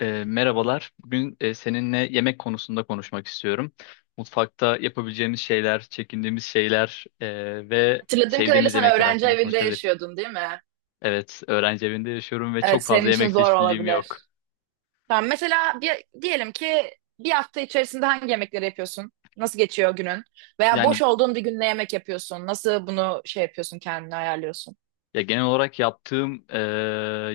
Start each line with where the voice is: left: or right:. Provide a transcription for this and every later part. left: Merhabalar. Bugün seninle yemek konusunda konuşmak istiyorum. Mutfakta yapabileceğimiz şeyler, çekindiğimiz şeyler ve
right: Hatırladığım kadarıyla
left: sevdiğimiz
right: sen
left: yemekler
right: öğrenci
left: hakkında
right: evinde
left: konuşabilirim.
right: yaşıyordun, değil mi?
left: Evet, öğrenci evinde yaşıyorum ve
right: Evet,
left: çok fazla
right: senin için
left: yemek
right: zor
left: çeşitliliğim yok.
right: olabilir. Tamam, mesela bir, diyelim ki bir hafta içerisinde hangi yemekleri yapıyorsun? Nasıl geçiyor günün? Veya boş
left: Yani
right: olduğun bir gün ne yemek yapıyorsun? Nasıl bunu şey yapıyorsun, kendini ayarlıyorsun?
left: ya genel olarak yaptığım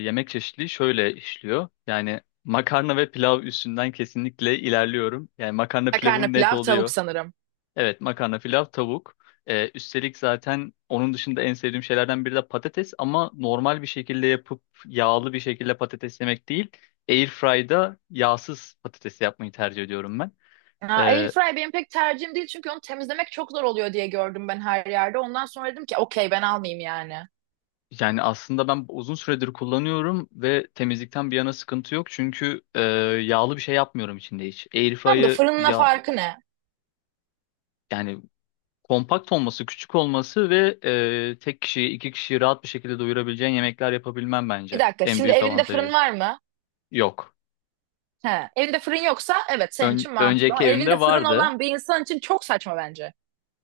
left: yemek çeşitliliği şöyle işliyor. Yani makarna ve pilav üstünden kesinlikle ilerliyorum. Yani makarna
right: Makarna,
left: pilavım net
right: pilav, tavuk
left: oluyor.
right: sanırım.
left: Evet, makarna, pilav, tavuk. Üstelik zaten onun dışında en sevdiğim şeylerden biri de patates, ama normal bir şekilde yapıp yağlı bir şekilde patates yemek değil. Airfry'da yağsız patates yapmayı tercih ediyorum ben.
right: Aa, Air
left: Ee,
right: fry benim pek tercihim değil çünkü onu temizlemek çok zor oluyor diye gördüm ben her yerde. Ondan sonra dedim ki okey ben almayayım yani.
left: Yani aslında ben uzun süredir kullanıyorum ve temizlikten bir yana sıkıntı yok. Çünkü yağlı bir şey yapmıyorum içinde hiç.
right: Tamam da
left: Airfry'ı
right: fırınla
left: ya
right: farkı ne?
left: yani kompakt olması, küçük olması ve tek kişiyi, 2 kişiyi rahat bir şekilde doyurabileceğin yemekler yapabilmem
right: Bir
left: bence
right: dakika,
left: en
right: şimdi
left: büyük
right: evinde fırın
left: avantajı.
right: var mı?
left: Yok.
right: He, evinde fırın yoksa evet senin için mantıklı
left: Önceki
right: ama evinde
left: evimde
right: fırın
left: vardı.
right: olan bir insan için çok saçma bence.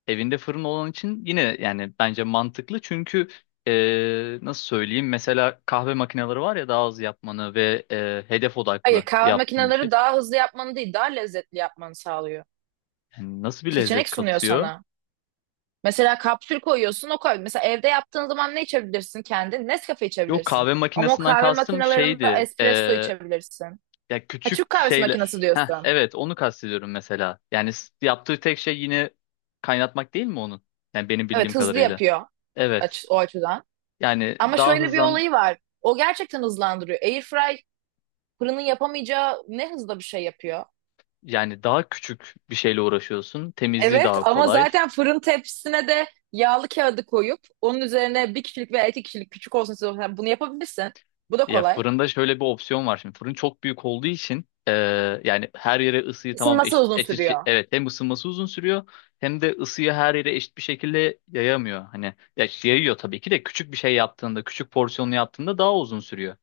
left: Evinde fırın olan için yine yani bence mantıklı. Çünkü nasıl söyleyeyim? Mesela kahve makineleri var ya, daha hızlı yapmanı ve hedef
right: Hayır,
left: odaklı
right: kahve
left: yaptığın bir şey.
right: makineleri daha hızlı yapmanı değil daha lezzetli yapmanı sağlıyor.
left: Yani nasıl bir lezzet
right: Seçenek sunuyor
left: katıyor?
right: sana. Mesela kapsül koyuyorsun o koy. Mesela evde yaptığın zaman ne içebilirsin kendin? Nescafe
left: Yok,
right: içebilirsin.
left: kahve
right: Ama o
left: makinesinden
right: kahve
left: kastım
right: makinelerinde
left: şeydi.
right: espresso içebilirsin.
left: Ya
right: Ha, Türk
left: küçük
right: kahvesi
left: şeyle.
right: makinesi
left: Heh,
right: diyorsun.
left: evet, onu kastediyorum mesela. Yani yaptığı tek şey yine kaynatmak değil mi onun? Yani benim bildiğim
right: Evet hızlı
left: kadarıyla.
right: yapıyor
left: Evet.
right: o açıdan.
left: Yani
right: Ama
left: daha
right: şöyle bir
left: hızlan...
right: olayı var. O gerçekten hızlandırıyor. Airfry fırının yapamayacağı ne hızda bir şey yapıyor.
left: Yani daha küçük bir şeyle uğraşıyorsun. Temizliği
right: Evet
left: daha
right: ama
left: kolay.
right: zaten fırın tepsisine de yağlı kağıdı koyup onun üzerine bir kişilik veya iki kişilik küçük olsun size olsun yani bunu yapabilirsin. Bu da
left: Ya,
right: kolay.
left: fırında şöyle bir opsiyon var şimdi. Fırın çok büyük olduğu için yani her yere ısıyı tamam
right: Isınması
left: eşit,
right: uzun sürüyor.
left: evet, hem ısınması uzun sürüyor hem de ısıyı her yere eşit bir şekilde yayamıyor. Hani, ya yayıyor tabii ki de, küçük bir şey yaptığında, küçük porsiyonlu yaptığında daha uzun sürüyor.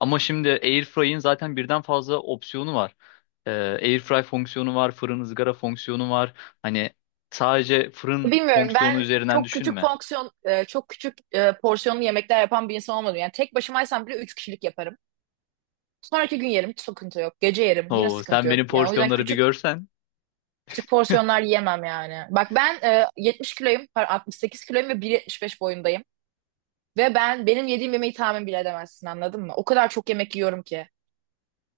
left: Ama şimdi Airfry'in zaten birden fazla opsiyonu var. Airfry fonksiyonu var, fırın ızgara fonksiyonu var. Hani sadece fırın
right: Bilmiyorum,
left: fonksiyonu
right: ben
left: üzerinden düşünme.
right: çok küçük porsiyonlu yemekler yapan bir insan olmadım. Yani tek başımaysam bile üç kişilik yaparım. Sonraki gün yerim, hiç sıkıntı yok. Gece yerim yine
left: Oo,
right: sıkıntı
left: sen
right: yok.
left: benim
right: Yani o yüzden
left: porsiyonları bir
right: küçük
left: görsen.
right: küçük porsiyonlar yemem yani. Bak ben 70 kiloyum, pardon, 68 kiloyum ve 1,75 boyundayım. Ve ben benim yediğim yemeği tahmin bile edemezsin, anladın mı? O kadar çok yemek yiyorum ki.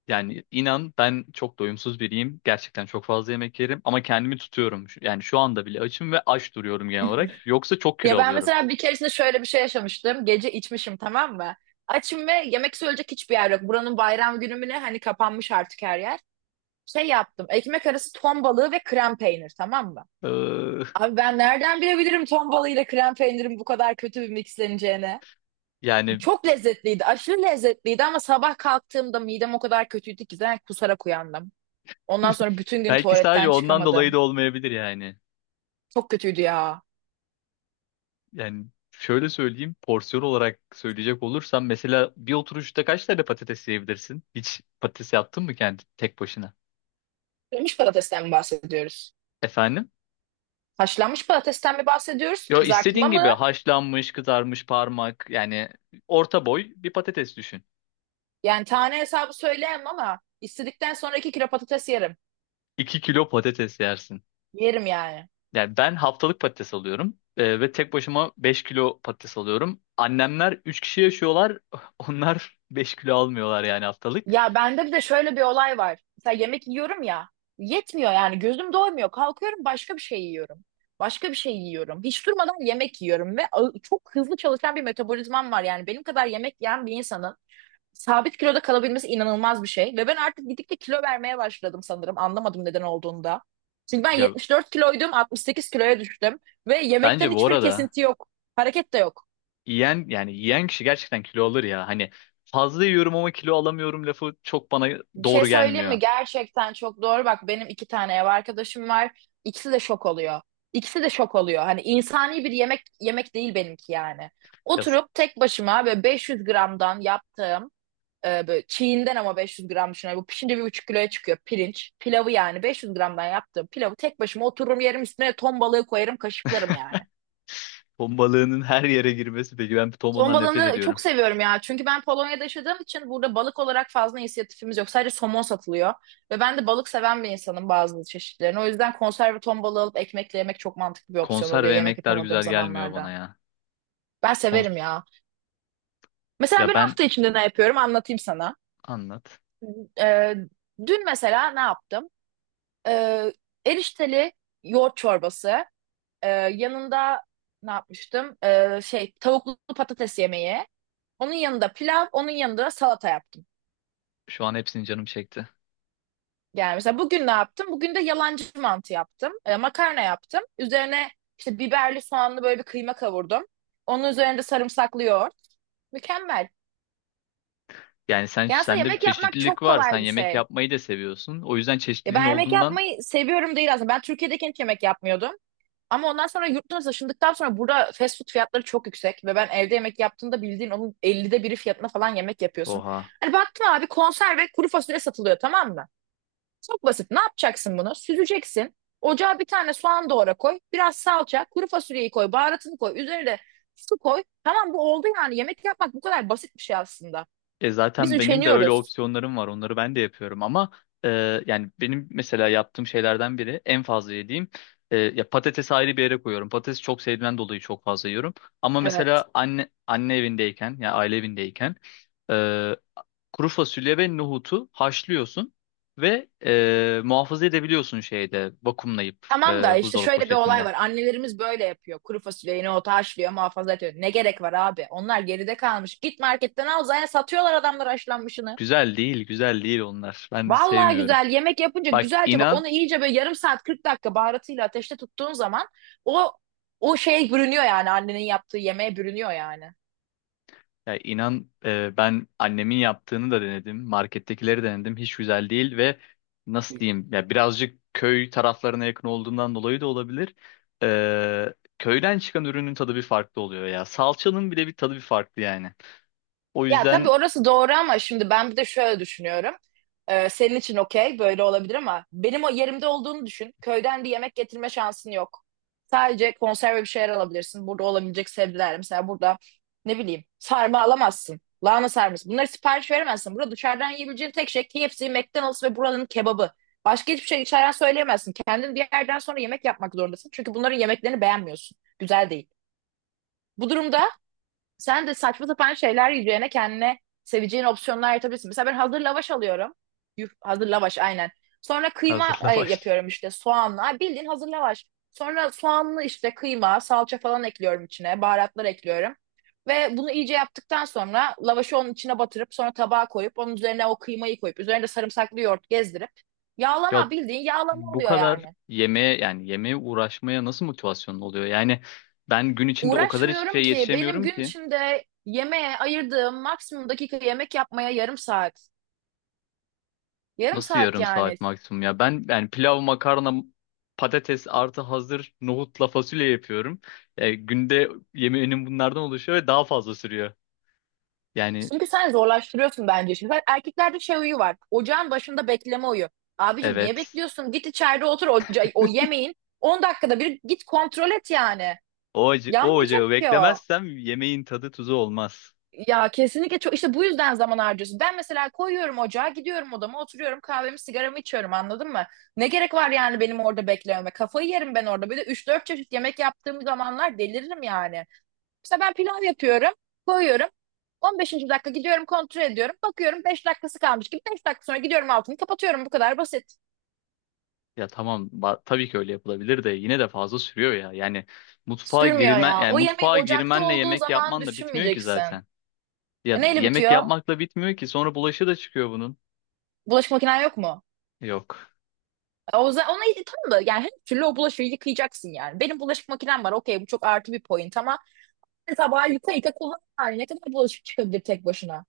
left: Yani inan, ben çok doyumsuz biriyim. Gerçekten çok fazla yemek yerim ama kendimi tutuyorum. Yani şu anda bile açım ve aç duruyorum genel olarak. Yoksa çok
right: Ya
left: kilo
right: ben
left: alıyorum.
right: mesela bir keresinde şöyle bir şey yaşamıştım. Gece içmişim, tamam mı? Açım ve yemek söyleyecek hiçbir yer yok. Buranın bayram günü mü ne? Hani kapanmış artık her yer. Şey yaptım. Ekmek arası ton balığı ve krem peynir, tamam mı?
left: Ee,
right: Abi, ben nereden bilebilirim ton balığıyla krem peynirin bu kadar kötü bir mixleneceğini?
left: Yani
right: Çok lezzetliydi, aşırı lezzetliydi ama sabah kalktığımda midem o kadar kötüydü ki zaten kusarak uyandım. Ondan sonra bütün gün
left: belki sadece
right: tuvaletten
left: ondan dolayı
right: çıkamadım.
left: da olmayabilir yani.
right: Çok kötüydü ya.
left: Yani şöyle söyleyeyim, porsiyon olarak söyleyecek olursam mesela bir oturuşta kaç tane patates yiyebilirsin? Hiç patates yaptın mı kendi tek başına?
right: Kırmış patatesten mi bahsediyoruz?
left: Efendim?
right: Haşlanmış patatesten mi bahsediyoruz?
left: Yo,
right: Kızartma
left: istediğin gibi,
right: mı?
left: haşlanmış, kızarmış, parmak, yani orta boy bir patates düşün.
right: Yani tane hesabı söyleyemem ama istedikten sonra 2 kilo patates yerim.
left: 2 kilo patates yersin.
right: Yerim yani.
left: Yani ben haftalık patates alıyorum ve tek başıma 5 kilo patates alıyorum. Annemler 3 kişi yaşıyorlar. Onlar 5 kilo almıyorlar yani haftalık.
right: Ya bende bir de şöyle bir olay var. Mesela yemek yiyorum ya. Yetmiyor yani, gözüm doymuyor. Kalkıyorum, başka bir şey yiyorum. Başka bir şey yiyorum. Hiç durmadan yemek yiyorum ve çok hızlı çalışan bir metabolizmam var. Yani benim kadar yemek yiyen bir insanın sabit kiloda kalabilmesi inanılmaz bir şey. Ve ben artık gittikçe kilo vermeye başladım sanırım. Anlamadım neden olduğunda. Çünkü ben
left: Ya,
right: 74 kiloydum, 68 kiloya düştüm ve yemekten
left: bence bu
right: hiçbir
left: arada
right: kesinti yok. Hareket de yok.
left: yiyen kişi gerçekten kilo alır ya. Hani, "fazla yiyorum ama kilo alamıyorum" lafı çok bana
right: Bir şey
left: doğru
right: söyleyeyim
left: gelmiyor.
right: mi? Gerçekten çok doğru. Bak benim iki tane ev arkadaşım var. İkisi de şok oluyor. İkisi de şok oluyor. Hani insani bir yemek yemek değil benimki yani.
left: Ya,
right: Oturup tek başıma böyle 500 gramdan yaptığım böyle çiğinden ama 500 gram düşünüyorum. Bu pişince 1,5 kiloya çıkıyor pirinç. Pilavı yani 500 gramdan yaptığım pilavı tek başıma otururum yerim, üstüne ton balığı koyarım, kaşıklarım yani.
left: ton balığının her yere girmesi, peki ben ton
right: Somon
left: balığından nefret
right: balığını
left: ediyorum.
right: çok seviyorum ya. Çünkü ben Polonya'da yaşadığım için burada balık olarak fazla inisiyatifimiz yok. Sadece somon satılıyor. Ve ben de balık seven bir insanım, bazı çeşitlerini. O yüzden konserve ton balığı alıp ekmekle yemek çok mantıklı bir opsiyon
left: Konser
right: oluyor
left: ve
right: yemek
left: yemekler
right: yapamadığım
left: güzel gelmiyor bana
right: zamanlarda.
left: ya.
right: Ben
left: Kons-
right: severim ya.
left: Ya
right: Mesela ben
left: ben,
right: hafta içinde ne yapıyorum anlatayım sana.
left: anlat.
right: Ee, Dün mesela ne yaptım? Ee, Erişteli yoğurt çorbası. Yanında ne yapmıştım? Şey, tavuklu patates yemeği. Onun yanında pilav, onun yanında salata yaptım.
left: Şu an hepsini canım çekti.
right: Yani mesela bugün ne yaptım? Bugün de yalancı mantı yaptım. Makarna yaptım. Üzerine işte biberli soğanlı böyle bir kıyma kavurdum. Onun üzerine de sarımsaklı yoğurt. Mükemmel.
left: Yani sen,
right: Ya aslında
left: sende bir
right: yemek yapmak çok
left: çeşitlilik var. Sen
right: kolay bir
left: yemek
right: şey.
left: yapmayı da seviyorsun. O yüzden
right: Ya
left: çeşitliliğin
right: ben yemek
left: olduğundan.
right: yapmayı seviyorum değil aslında. Ben Türkiye'deyken hiç yemek yapmıyordum. Ama ondan sonra yurt dışına taşındıktan sonra burada fast food fiyatları çok yüksek. Ve ben evde yemek yaptığımda bildiğin onun 50'de biri fiyatına falan yemek yapıyorsun.
left: Oha.
right: Hani baktım abi, konserve kuru fasulye satılıyor, tamam mı? Çok basit. Ne yapacaksın bunu? Süzeceksin. Ocağa bir tane soğan doğra, koy. Biraz salça, kuru fasulyeyi koy, baharatını koy. Üzerine de su koy. Tamam, bu oldu yani. Yemek yapmak bu kadar basit bir şey aslında. Biz
left: Zaten benim de öyle
right: üşeniyoruz.
left: opsiyonlarım var. Onları ben de yapıyorum ama e, yani benim mesela yaptığım şeylerden biri, en fazla yediğim, ya patatesi ayrı bir yere koyuyorum. Patatesi çok sevdiğimden dolayı çok fazla yiyorum. Ama
right: Evet.
left: mesela anne evindeyken, ya yani aile evindeyken, e, kuru fasulye ve nohutu haşlıyorsun ve muhafaza edebiliyorsun şeyde, vakumlayıp
right: Tamam da işte
left: buzdolabı
right: şöyle bir olay
left: poşetinde.
right: var. Annelerimiz böyle yapıyor. Kuru fasulyeyi ota haşlıyor, muhafaza ediyor. Ne gerek var abi? Onlar geride kalmış. Git marketten al, zaten satıyorlar adamlar haşlanmışını.
left: Güzel değil, güzel değil onlar. Ben
right: Vallahi
left: sevmiyorum.
right: güzel yemek yapınca,
left: Bak,
right: güzelce bak,
left: inan.
right: onu iyice böyle yarım saat 40 dakika baharatıyla ateşte tuttuğun zaman o o şeye bürünüyor yani, annenin yaptığı yemeğe bürünüyor yani.
left: Ya inan, ben annemin yaptığını da denedim. Markettekileri denedim. Hiç güzel değil ve nasıl diyeyim, ya birazcık köy taraflarına yakın olduğundan dolayı da olabilir. Köyden çıkan ürünün tadı bir farklı oluyor ya. Salçanın bile bir tadı bir farklı yani. O
right: Ya tabii
left: yüzden
right: orası doğru ama şimdi ben bir de şöyle düşünüyorum. Senin için okey böyle olabilir ama benim o yerimde olduğunu düşün. Köyden bir yemek getirme şansın yok. Sadece konserve bir şeyler alabilirsin. Burada olabilecek sebzeler. Mesela burada ne bileyim sarma alamazsın. Lahana sarması. Bunları sipariş veremezsin. Burada dışarıdan yiyebileceğin tek şey KFC, McDonald's ve buranın kebabı. Başka hiçbir şey içeriden söyleyemezsin. Kendin bir yerden sonra yemek yapmak zorundasın. Çünkü bunların yemeklerini beğenmiyorsun. Güzel değil. Bu durumda sen de saçma sapan şeyler yiyeceğine kendine seveceğin opsiyonlar yaratabilirsin. Mesela ben hazır lavaş alıyorum. Yuh, hazır lavaş aynen. Sonra kıyma
left: hazırla baş.
right: yapıyorum işte soğanla. Bildiğin hazır lavaş. Sonra soğanlı işte kıyma, salça falan ekliyorum içine. Baharatlar ekliyorum. Ve bunu iyice yaptıktan sonra lavaşı onun içine batırıp sonra tabağa koyup onun üzerine o kıymayı koyup üzerine de sarımsaklı yoğurt gezdirip
left: Ya
right: yağlama, bildiğin yağlama
left: bu
right: oluyor
left: kadar
right: yani.
left: yemeğe uğraşmaya nasıl motivasyonun oluyor? Yani ben gün içinde o kadar hiçbir
right: Uğraşmıyorum
left: şey
right: ki, benim
left: yetişemiyorum
right: gün
left: ki.
right: içinde yemeğe ayırdığım maksimum dakika yemek yapmaya yarım saat. Yarım
left: Nasıl
right: saat
left: yarım
right: yani.
left: saat maksimum ya? Ben yani pilav, makarna, patates, artı hazır nohutla fasulye yapıyorum. Günde yemeğinin bunlardan oluşuyor ve daha fazla sürüyor. Yani
right: Çünkü sen zorlaştırıyorsun bence. Şimdi bak, erkeklerde şey huyu var: ocağın başında bekleme huyu. Abicim, niye
left: evet.
right: bekliyorsun? Git içeride otur, oca o yemeğin. 10 dakikada bir git kontrol et yani.
left: O
right: Yanmayacak
left: ocağı
right: ki o.
left: beklemezsem yemeğin tadı tuzu olmaz.
right: Ya kesinlikle çok işte bu yüzden zaman harcıyorsun. Ben mesela koyuyorum ocağa, gidiyorum odama, oturuyorum, kahvemi, sigaramı içiyorum, anladın mı? Ne gerek var yani benim orada beklememe? Kafayı yerim ben orada. Bir de 3-4 çeşit yemek yaptığım zamanlar deliririm yani. Mesela ben pilav yapıyorum, koyuyorum. 15. dakika gidiyorum kontrol ediyorum. Bakıyorum 5 dakikası kalmış gibi. 5 dakika sonra gidiyorum altını kapatıyorum. Bu kadar basit.
left: Ya tamam, tabii ki öyle yapılabilir de yine de fazla sürüyor ya. Yani mutfağa
right: Sürmüyor
left: girilmen
right: ya.
left: yani
right: O yemeğin
left: mutfağa
right: ocakta
left: girmenle
right: olduğu
left: yemek
right: zaman
left: yapman da bitmiyor ki
right: düşünmeyeceksin.
left: zaten.
right: E
left: Ya,
right: neyle
left: yemek
right: bitiyor?
left: yapmakla bitmiyor ki, sonra bulaşı da çıkıyor bunun.
right: Bulaşık makinen yok mu?
left: Yok.
right: E o zaman ona tamam da, yani her türlü o bulaşığı yıkayacaksın yani. Benim bulaşık makinem var. Okey, bu çok artı bir point ama tabağı yıka yıka kullan. Yani ne kadar bulaşık çıkabilir tek başına?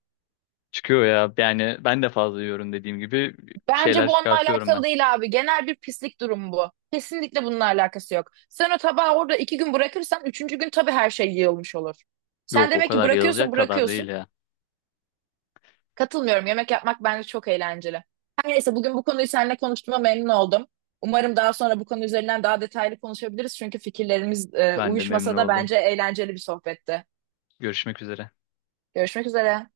left: Çıkıyor ya. Yani ben de fazla yiyorum, dediğim gibi bir
right: Bence
left: şeyler
right: bu onunla
left: çıkartıyorum
right: alakalı
left: ben.
right: değil abi. Genel bir pislik durumu bu. Kesinlikle bununla alakası yok. Sen o tabağı orada 2 gün bırakırsan üçüncü gün tabii her şey yığılmış olur. Sen
left: Yok, o
right: demek ki
left: kadar yazılacak
right: bırakıyorsun
left: kadar değil
right: bırakıyorsun.
left: ya.
right: Katılmıyorum. Yemek yapmak bence çok eğlenceli. Her neyse, bugün bu konuyu seninle konuştuğuma memnun oldum. Umarım daha sonra bu konu üzerinden daha detaylı konuşabiliriz. Çünkü fikirlerimiz
left: Ben de memnun
right: uyuşmasa da
left: oldum.
right: bence eğlenceli bir sohbetti.
left: Görüşmek üzere.
right: Görüşmek üzere.